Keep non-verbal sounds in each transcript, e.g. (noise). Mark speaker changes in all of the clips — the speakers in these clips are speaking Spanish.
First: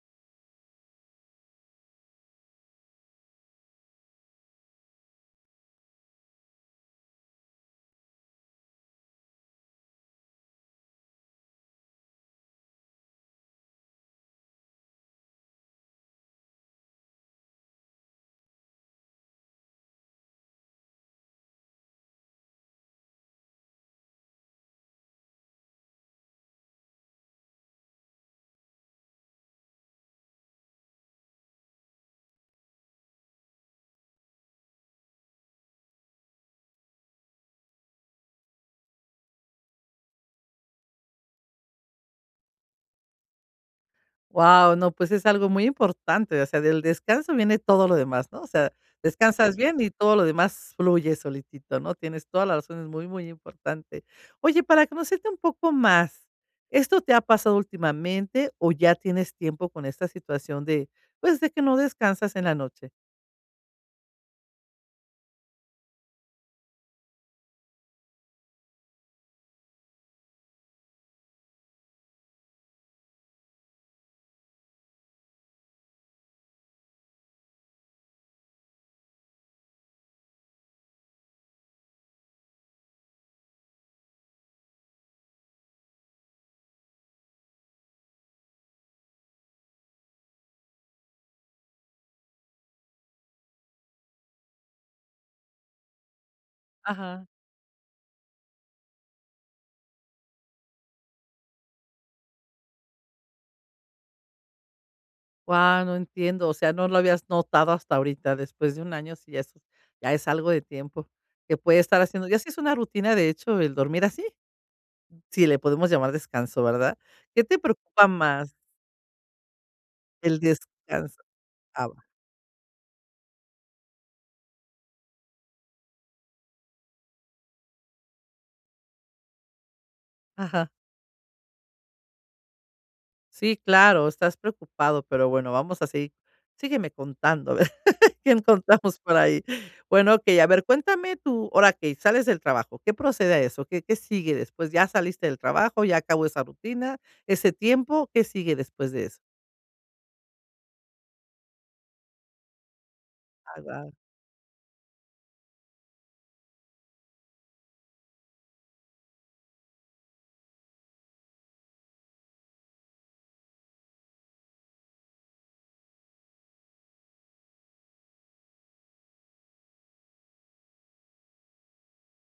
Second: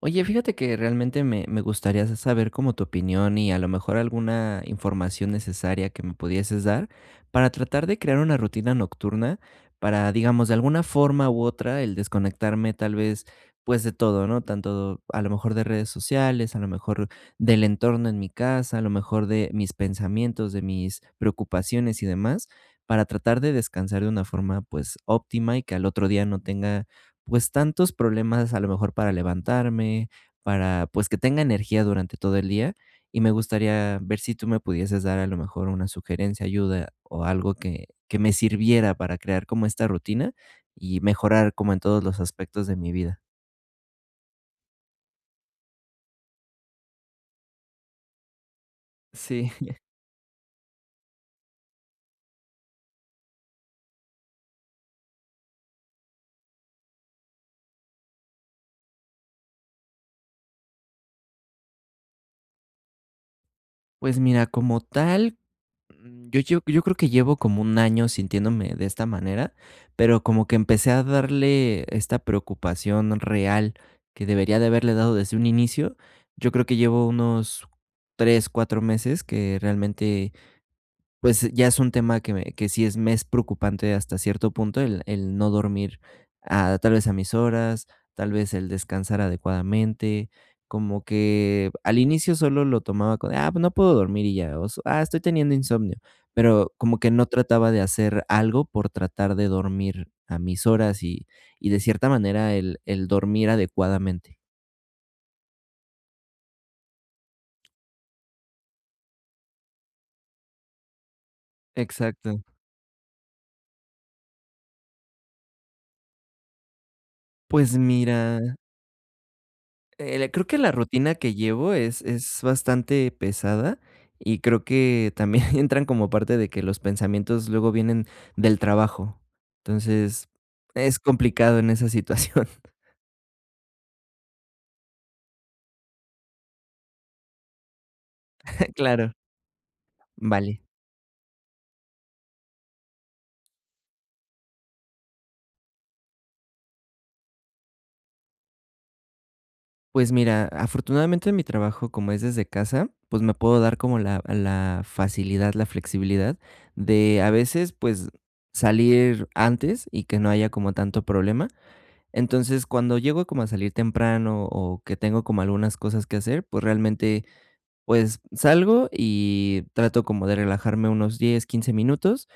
Speaker 1: Oye, fíjate que realmente me gustaría saber como tu opinión y a lo mejor alguna información necesaria que me pudieses dar para tratar de crear una rutina nocturna para, digamos, de alguna forma u otra, el desconectarme tal vez pues de todo, ¿no? Tanto a lo mejor de redes sociales, a lo mejor del entorno en mi casa, a lo mejor de mis pensamientos, de mis preocupaciones y demás, para tratar de descansar de una forma pues óptima y que al otro día no tenga pues tantos problemas a lo mejor para levantarme, para pues que tenga energía durante todo el día y me gustaría ver si tú me pudieses dar a lo mejor una sugerencia, ayuda o algo que me sirviera para crear como esta rutina y mejorar como en todos los aspectos de mi vida.
Speaker 2: Wow, no, pues es algo muy importante, o sea, del descanso viene todo lo demás, ¿no? O sea,
Speaker 1: Sí.
Speaker 2: descansas. Sí. Bien
Speaker 1: (laughs)
Speaker 2: y todo lo demás fluye solitito, ¿no? Tienes toda la razón, es muy, muy importante. Oye, para conocerte un poco más, ¿esto te ha pasado últimamente o ya tienes tiempo con esta situación de, pues, de que no descansas en la noche?
Speaker 1: Pues mira, como tal, yo creo que llevo como un año sintiéndome de esta manera, pero como que empecé a darle esta preocupación real que debería de haberle dado desde un inicio. Yo creo que llevo unos 3 4 meses que realmente pues ya es un tema que me que sí es me es preocupante hasta cierto punto el no dormir a tal vez a mis horas, tal vez el descansar adecuadamente, como que al inicio solo lo tomaba con: "Ah, pues no puedo dormir y ya", o "Ah, estoy teniendo insomnio", pero como que no
Speaker 2: Ajá.
Speaker 1: trataba de hacer algo por tratar de dormir a mis horas y de cierta manera el dormir adecuadamente.
Speaker 2: Wow, no entiendo, o sea, no lo habías notado hasta ahorita, después de un año, sí, ya es algo de tiempo que puede estar haciendo. ¿Ya
Speaker 1: Exacto.
Speaker 2: sí es una rutina, de hecho, el dormir así? Sí, le podemos llamar descanso, ¿verdad? ¿Qué te
Speaker 1: Pues
Speaker 2: preocupa
Speaker 1: mira.
Speaker 2: más? El
Speaker 1: Creo que la rutina
Speaker 2: descanso.
Speaker 1: que llevo
Speaker 2: Ah,
Speaker 1: es
Speaker 2: va.
Speaker 1: es bastante pesada y creo que también (laughs) entran como parte de que los pensamientos luego vienen del trabajo. Entonces,
Speaker 2: Ajá.
Speaker 1: es complicado en esa situación.
Speaker 2: Sí, claro, estás preocupado, pero bueno, vamos a seguir. Sígueme contando, a ver (laughs) qué
Speaker 1: (laughs)
Speaker 2: encontramos
Speaker 1: Claro.
Speaker 2: por ahí. Bueno, okey, a
Speaker 1: Vale.
Speaker 2: ver, cuéntame tú, ahora que sales del trabajo, ¿qué procede a eso? ¿Qué sigue después? Ya saliste del trabajo, ya acabó esa rutina, ese tiempo, ¿qué sigue después de eso?
Speaker 1: Pues mira, afortunadamente mi trabajo, como es desde casa, pues me puedo
Speaker 2: Ah,
Speaker 1: dar
Speaker 2: va.
Speaker 1: como la facilidad, la flexibilidad de a veces, pues, salir antes y que no haya como tanto problema. Entonces, cuando llego como a salir temprano o que tengo como algunas cosas que hacer, pues realmente, pues salgo y trato como de relajarme unos 10, 15 minutos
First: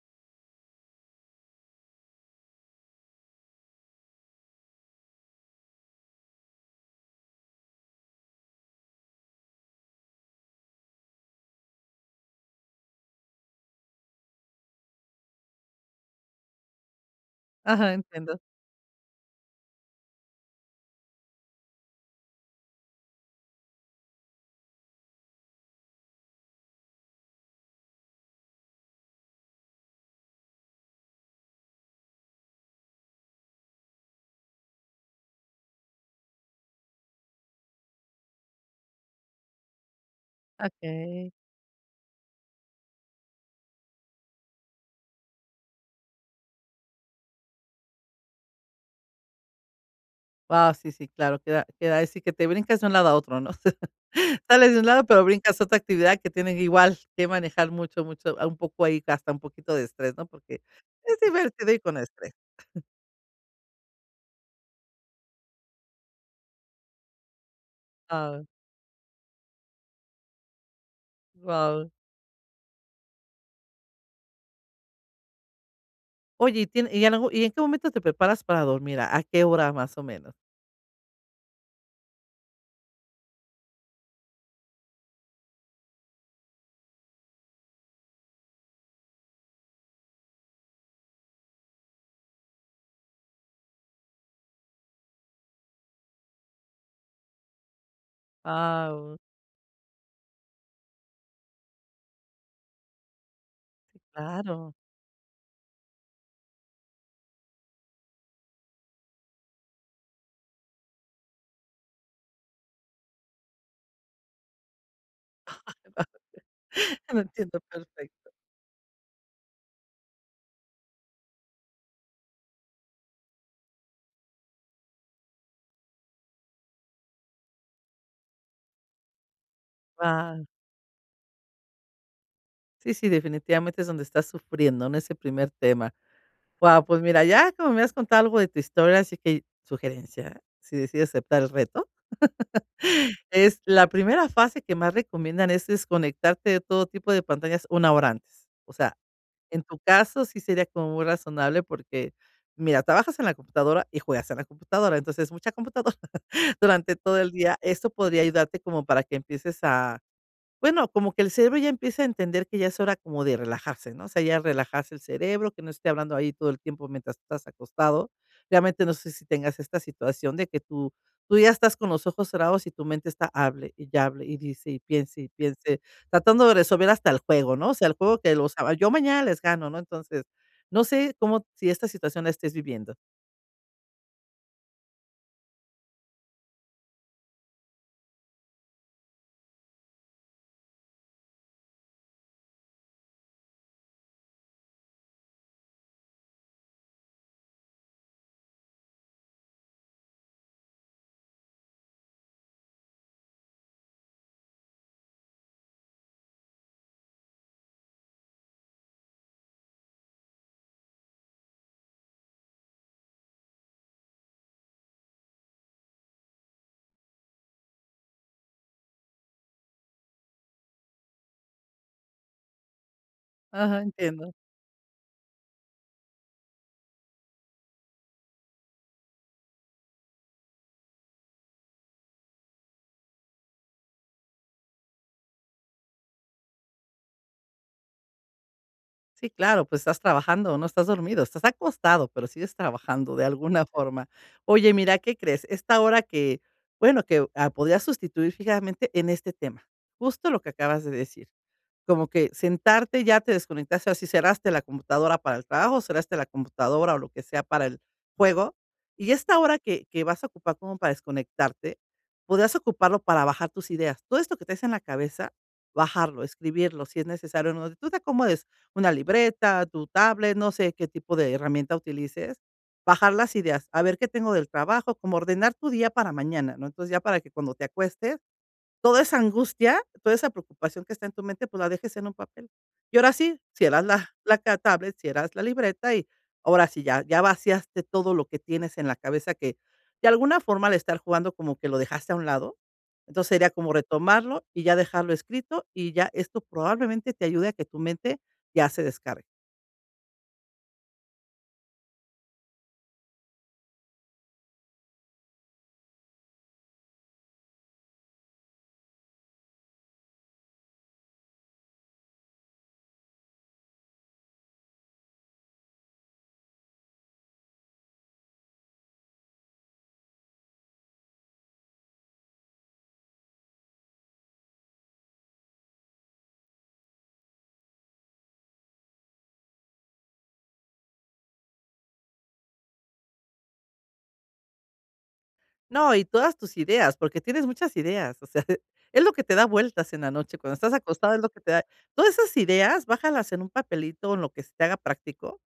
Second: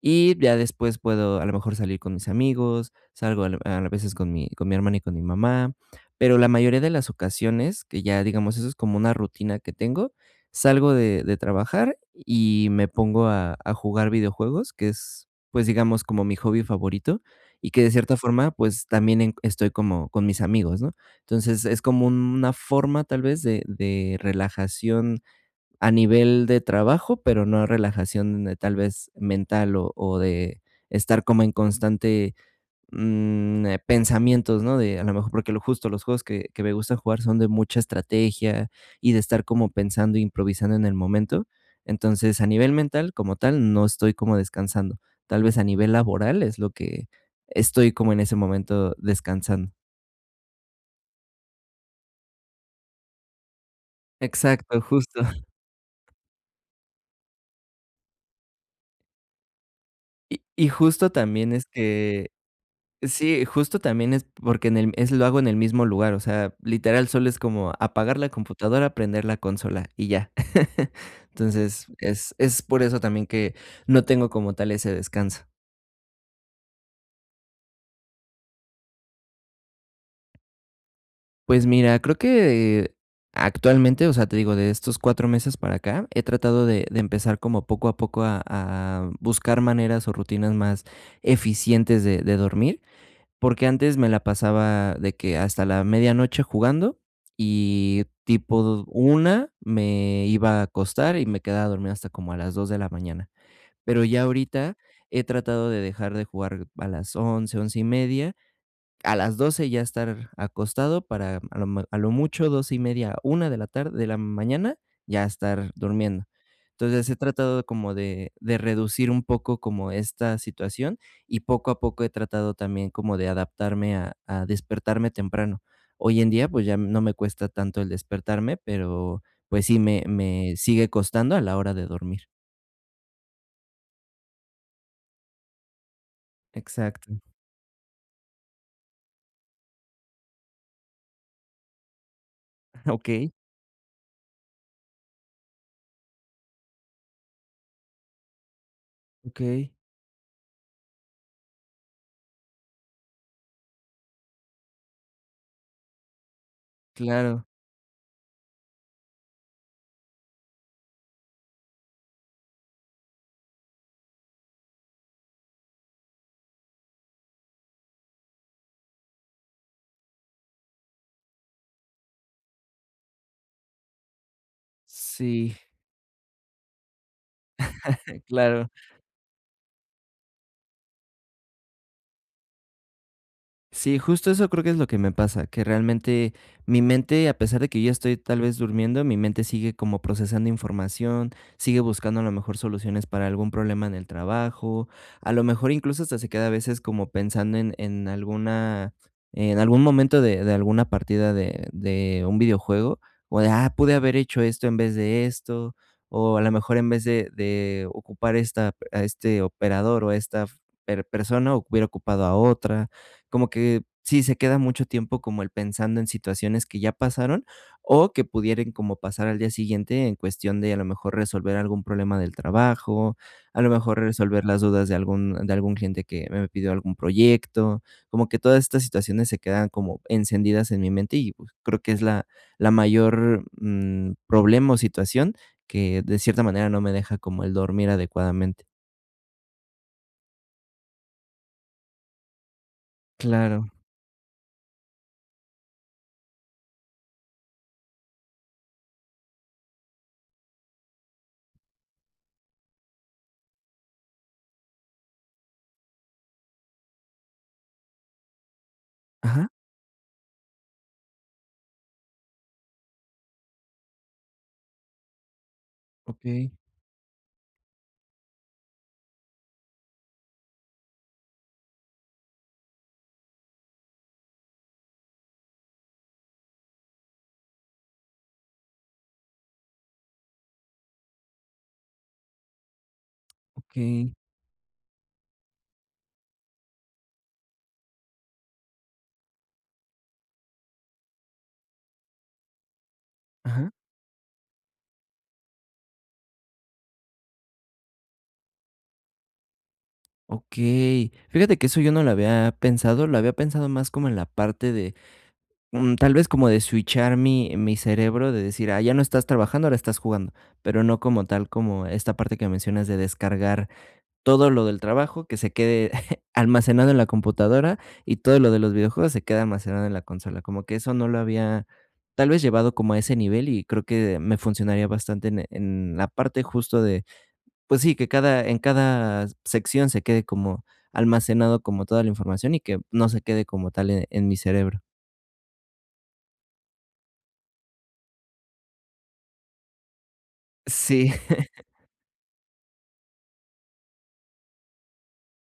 Speaker 1: y ya después puedo a lo mejor salir con mis amigos, salgo al a veces con mi hermana y con mi mamá, pero la mayoría de las ocasiones, que ya digamos, eso es como una rutina que tengo, salgo de trabajar y me pongo a jugar videojuegos, que es, pues, digamos, como mi hobby favorito, y que de
Speaker 2: Ajá,
Speaker 1: cierta
Speaker 2: entiendo.
Speaker 1: forma, pues, también en estoy como con mis amigos, ¿no? Entonces, es como una forma, tal vez, de relajación a nivel de trabajo, pero no relajación de tal vez mental o de estar como en constante, pensamientos, ¿no? De a lo mejor porque lo justo los juegos que me gustan jugar son de mucha estrategia y de estar como pensando, e improvisando en el
Speaker 2: Okey.
Speaker 1: momento. Entonces, a nivel mental, como tal, no estoy como descansando. Tal vez a nivel laboral es lo que estoy como en ese momento descansando.
Speaker 2: Wow, sí, sí, claro, queda ahí sí que te brincas de un lado a otro, ¿no? (laughs) Sales de
Speaker 1: Exacto,
Speaker 2: un lado,
Speaker 1: justo.
Speaker 2: pero brincas a otra actividad que tienen igual que manejar mucho, mucho, un poco ahí, hasta un poquito de estrés, ¿no?
Speaker 1: Y
Speaker 2: Porque
Speaker 1: justo
Speaker 2: es
Speaker 1: también es
Speaker 2: divertido y con
Speaker 1: que.
Speaker 2: estrés.
Speaker 1: Sí, justo también es porque en el es lo hago en el mismo lugar, o sea, literal solo es como apagar la
Speaker 2: Ah,
Speaker 1: computadora, prender la consola y ya. (laughs) Entonces,
Speaker 2: guau.
Speaker 1: es por eso también que no tengo como tal ese descanso.
Speaker 2: Oye, ¿y tiene en algún en qué momento te preparas para dormir? ¿A qué hora más o menos?
Speaker 1: Pues mira, creo que actualmente, o sea, te digo, de estos 4 meses para acá, he tratado de empezar como poco a poco a buscar maneras o rutinas más eficientes de dormir. Porque antes me la pasaba de que hasta la medianoche jugando y tipo
Speaker 2: Guau,
Speaker 1: una me iba a acostar y me quedaba a dormir hasta como a las 2 de la mañana. Pero ya
Speaker 2: claro.
Speaker 1: ahorita he tratado de dejar de jugar a las 11, 11:30, a las 12 ya estar acostado para a lo mucho 12 y media, 1 de la mañana, ya estar durmiendo.
Speaker 2: (laughs)
Speaker 1: Entonces, he
Speaker 2: Lo entiendo
Speaker 1: tratado como
Speaker 2: perfecto.
Speaker 1: de reducir un poco como esta situación y poco a poco he tratado también como de adaptarme a despertarme temprano. Hoy en día, pues, ya no me cuesta tanto el despertarme, pero, pues, sí me
Speaker 2: Guau.
Speaker 1: me sigue costando a la hora de dormir.
Speaker 2: Sí, sí, definitivamente es donde estás sufriendo, ¿no? Ese primer tema. Wow, pues
Speaker 1: Exacto.
Speaker 2: mira, ya como me has contado algo de tu historia, así que sugerencia, si decides aceptar el reto,
Speaker 1: (laughs)
Speaker 2: (laughs)
Speaker 1: Okey.
Speaker 2: es la primera fase que más recomiendan es desconectarte de todo tipo de pantallas una hora antes. O sea, en
Speaker 1: Okey.
Speaker 2: tu caso sí sería como muy razonable porque, mira, trabajas en la computadora y juegas en la computadora, entonces mucha computadora (laughs) durante todo el
Speaker 1: Claro.
Speaker 2: día. Esto podría ayudarte como para que empieces a bueno, como que el cerebro ya empieza a entender que ya es hora como de relajarse, ¿no? O sea, ya relajarse el cerebro, que no esté hablando ahí todo el tiempo mientras estás acostado. Realmente no sé si tengas esta situación de que tú ya estás con los ojos cerrados y tu mente está hable y ya hable y dice y
Speaker 1: Sí,
Speaker 2: piense, tratando de resolver hasta el juego, ¿no? O sea, el juego
Speaker 1: (laughs)
Speaker 2: que los
Speaker 1: claro.
Speaker 2: aba yo mañana les gano, ¿no? Entonces, no sé cómo si esta situación la estés viviendo.
Speaker 1: Sí, justo eso creo que es lo que me pasa, que realmente mi mente, a pesar de que yo estoy tal vez durmiendo, mi mente sigue como procesando información, sigue buscando a lo mejor soluciones para algún problema en el trabajo, a lo mejor incluso hasta se queda a veces como pensando en alguna, en algún momento de alguna partida de un videojuego, o pude haber hecho esto en vez de esto, o a lo mejor en vez de ocupar a este operador o a esta persona, hubiera ocupado a otra como que sí, se queda mucho tiempo como el pensando en situaciones que ya pasaron, o que pudieran como pasar al día siguiente en cuestión de, a lo mejor, resolver algún problema del trabajo, a lo
Speaker 2: Ajá,
Speaker 1: mejor
Speaker 2: entiendo.
Speaker 1: resolver las dudas de algún cliente que me pidió algún proyecto. Como que todas estas situaciones se quedan como encendidas en mi mente y, pues, creo que es la mayor, problema o situación que, de cierta manera, no me deja como el dormir adecuadamente.
Speaker 2: Sí, claro, pues estás trabajando, no estás dormido, estás acostado, pero sigues trabajando de alguna
Speaker 1: Claro.
Speaker 2: forma. Oye, mira, ¿qué crees? Esta hora que, bueno, que podrías sustituir fijamente en este tema, justo lo que acabas de decir. Como que sentarte, ya te desconectaste, así cerraste la computadora para el trabajo, cerraste la computadora o lo que sea para el juego, y esta
Speaker 1: Ajá.
Speaker 2: hora que vas a ocupar como para desconectarte, podrías ocuparlo para bajar tus ideas. Todo esto que traes en la cabeza, bajarlo,
Speaker 1: Okey,
Speaker 2: escribirlo, si es necesario, no donde tú te acomodes, una libreta, tu tablet, no sé qué tipo de herramienta utilices, bajar las ideas, a ver qué tengo del trabajo, como ordenar tu día para mañana, ¿no? Entonces, ya para que cuando te acuestes, toda esa angustia, toda esa preocupación que está en tu mente, pues la dejes en un papel. Y ahora sí, cierras la
Speaker 1: okey.
Speaker 2: (laughs) la ca tablet, cierras la libreta y ahora sí ya vaciaste todo lo que tienes en la cabeza que, de alguna forma, al estar jugando como que lo dejaste a un lado. Entonces, sería
Speaker 1: Ajá.
Speaker 2: como retomarlo y ya dejarlo escrito, y ya esto probablemente te ayude a que tu mente ya se descargue.
Speaker 1: Okey. Fíjate que eso yo no lo había pensado, lo había pensado más como en la parte de, tal vez como de switchar mi cerebro, de decir: "Ah, ya no estás trabajando, ahora estás jugando", pero no como tal, como esta parte que mencionas de descargar todo lo del trabajo que se quede (laughs) almacenado en la computadora y todo lo de los videojuegos se queda almacenado en la consola. Como que eso no lo había, tal vez, llevado como a ese nivel y creo que me funcionaría bastante en la parte justo de pues sí, que cada en cada sección se quede como almacenado como toda la información y que no se quede como tal en mi cerebro.
Speaker 2: No, y todas tus ideas, porque tienes muchas ideas, o sea, (laughs) es lo que te da vueltas en la noche, cuando estás
Speaker 1: Sí.
Speaker 2: acostado es lo que te da. Todas esas ideas, bájalas en un papelito, en lo que se te haga práctico,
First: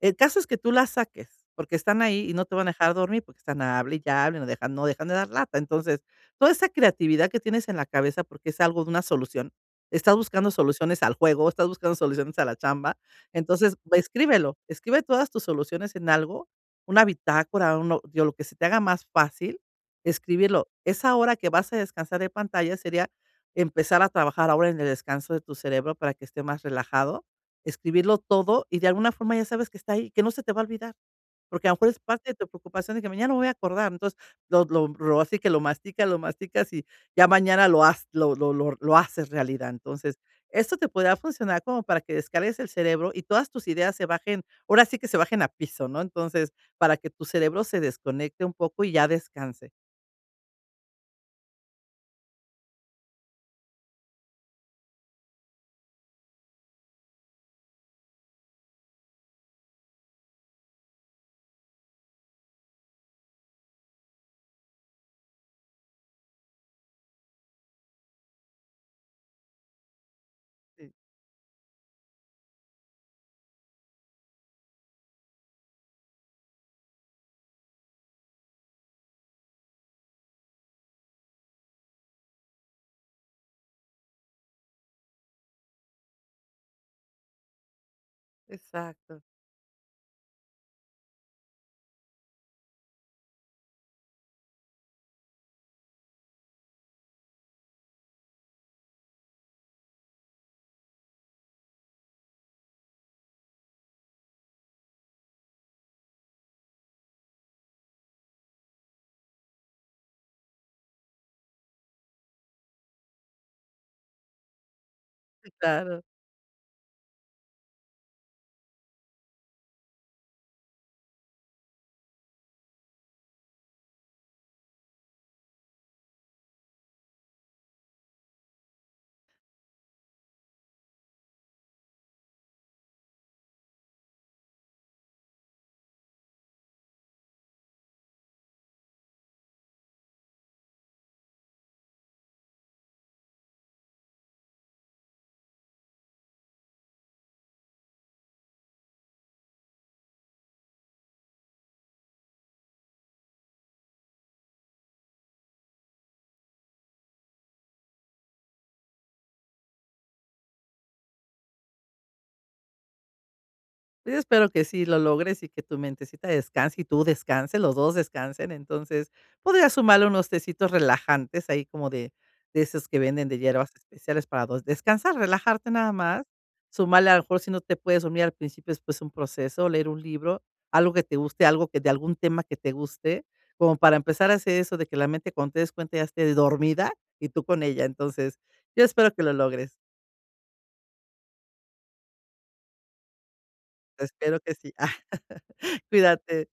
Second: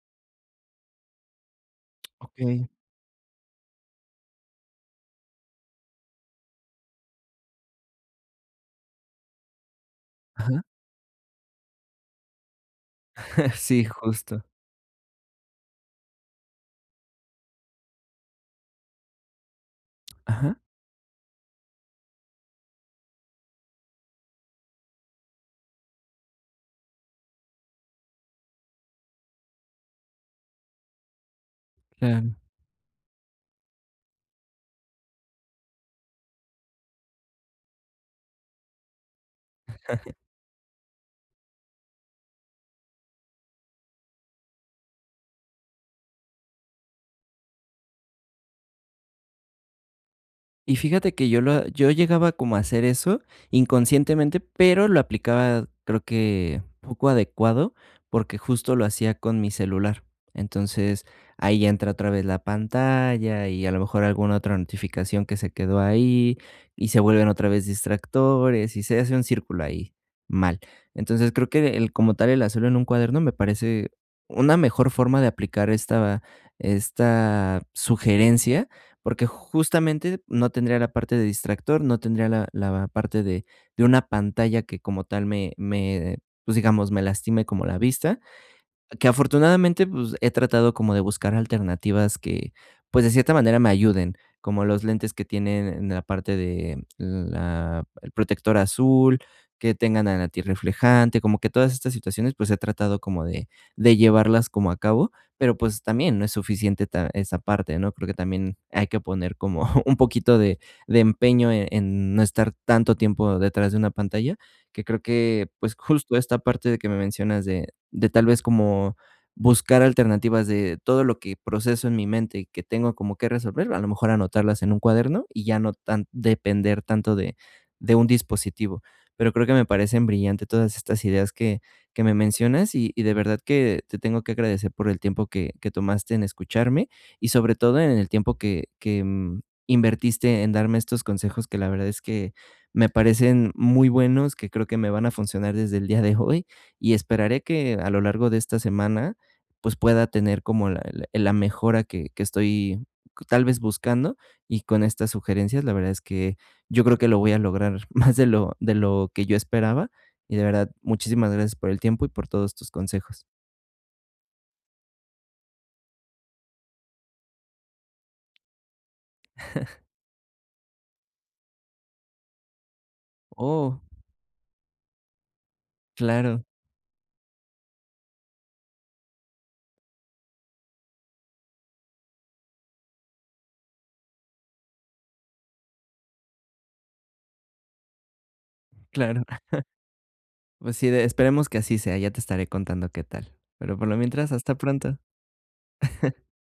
Speaker 2: el caso es que tú las saques, porque están
Speaker 1: (laughs)
Speaker 2: ahí y no te
Speaker 1: Okey.
Speaker 2: van a dejar dormir, porque están hable y ya hable, no dejan de dar lata. Entonces, toda esa creatividad que tienes en la cabeza, porque es algo de una solución, estás buscando
Speaker 1: Ajá.
Speaker 2: soluciones al juego, estás buscando soluciones a la chamba.
Speaker 1: (laughs)
Speaker 2: Entonces,
Speaker 1: Sí, justo.
Speaker 2: escríbelo, escribe todas tus soluciones en algo, una bitácora, uno, digo, lo que se te haga más fácil,
Speaker 1: Ajá,
Speaker 2: escribirlo. Esa hora que vas a descansar de pantalla sería empezar a trabajar ahora en el descanso de tu cerebro para que esté más relajado, escribirlo todo y de alguna forma ya sabes que está ahí, que no se te va a olvidar, porque a lo mejor es parte
Speaker 1: claro.
Speaker 2: de tu preocupación de que mañana me voy a acordar. Entonces, lo así que lo masticas y ya mañana lo haz lo haces realidad. Entonces, esto te podría funcionar como para que descargues el cerebro y todas tus ideas se bajen, ahora sí que se bajen a piso, ¿no? Entonces, para que tu cerebro se desconecte un poco y ya descanse.
Speaker 1: Y fíjate que yo llegaba como a hacer eso inconscientemente, pero lo aplicaba, creo que poco adecuado, porque justo lo hacía con mi celular. Entonces, ahí ya entra otra vez la pantalla y a lo mejor alguna otra notificación que se quedó ahí, y se vuelven otra vez distractores, y se hace un círculo ahí mal.
Speaker 2: Sim,
Speaker 1: Entonces, creo que el como tal el hacerlo en un cuaderno me parece una mejor forma de aplicar esta sugerencia porque justamente no tendría la parte de distractor, no tendría la parte de una pantalla que como tal pues, digamos, me lastime como la vista, que
Speaker 2: exato.
Speaker 1: afortunadamente, pues, he tratado como de buscar alternativas que, pues, de cierta manera me ayuden, como los lentes que tienen en la parte de la el protector azul, que tengan al antirreflejante, como que todas estas situaciones, pues, he tratado como de llevarlas como a cabo, pero, pues, también no es suficiente ta esa parte, ¿no? Creo que también hay que poner como (laughs) un poquito de empeño en no estar tanto tiempo detrás de una pantalla, que creo que, pues,
Speaker 2: Claro.
Speaker 1: justo esta parte de que me mencionas de tal vez como buscar alternativas de todo lo que proceso en mi mente y que tengo como que resolver, a lo mejor anotarlas en un cuaderno y ya no tan depender tanto de un dispositivo. Pero creo que me parecen brillantes todas estas ideas que me mencionas y de verdad que te tengo que agradecer por el tiempo que tomaste en escucharme y sobre todo en el tiempo que invertiste en darme estos consejos que la verdad es que me parecen muy buenos, que creo que me van a funcionar desde el día de hoy y esperaré que a lo largo de esta semana, pues, pueda tener como la mejora que estoy tal vez buscando, y con estas sugerencias, la verdad es que yo creo que lo voy a lograr (laughs) más de lo que yo esperaba, y de verdad, muchísimas gracias por el tiempo y por todos tus consejos.
Speaker 2: Pues, yo espero que sí lo logres y que tu mentecita descanse y tú descanses, los 2 descansen. Entonces, podrías sumarle unos tecitos relajantes ahí como de esos que venden de hierbas
Speaker 1: Oh,
Speaker 2: especiales para dos descansar, relajarte nada más.
Speaker 1: claro,
Speaker 2: Sumarle, a lo mejor, si no te puedes dormir al principio, después un proceso, leer un libro, algo que te guste, algo que de algún tema que te guste, como para empezar a hacer eso de que la mente, cuando te des cuenta, ya esté dormida y tú con ella. Entonces, yo espero
Speaker 1: claro.
Speaker 2: que lo
Speaker 1: (laughs)
Speaker 2: logres.
Speaker 1: Pues sí, de esperemos que así sea, ya te estaré contando qué tal. Pero por lo mientras,
Speaker 2: Espero
Speaker 1: hasta
Speaker 2: que sí.
Speaker 1: pronto.
Speaker 2: (laughs) Cuídate.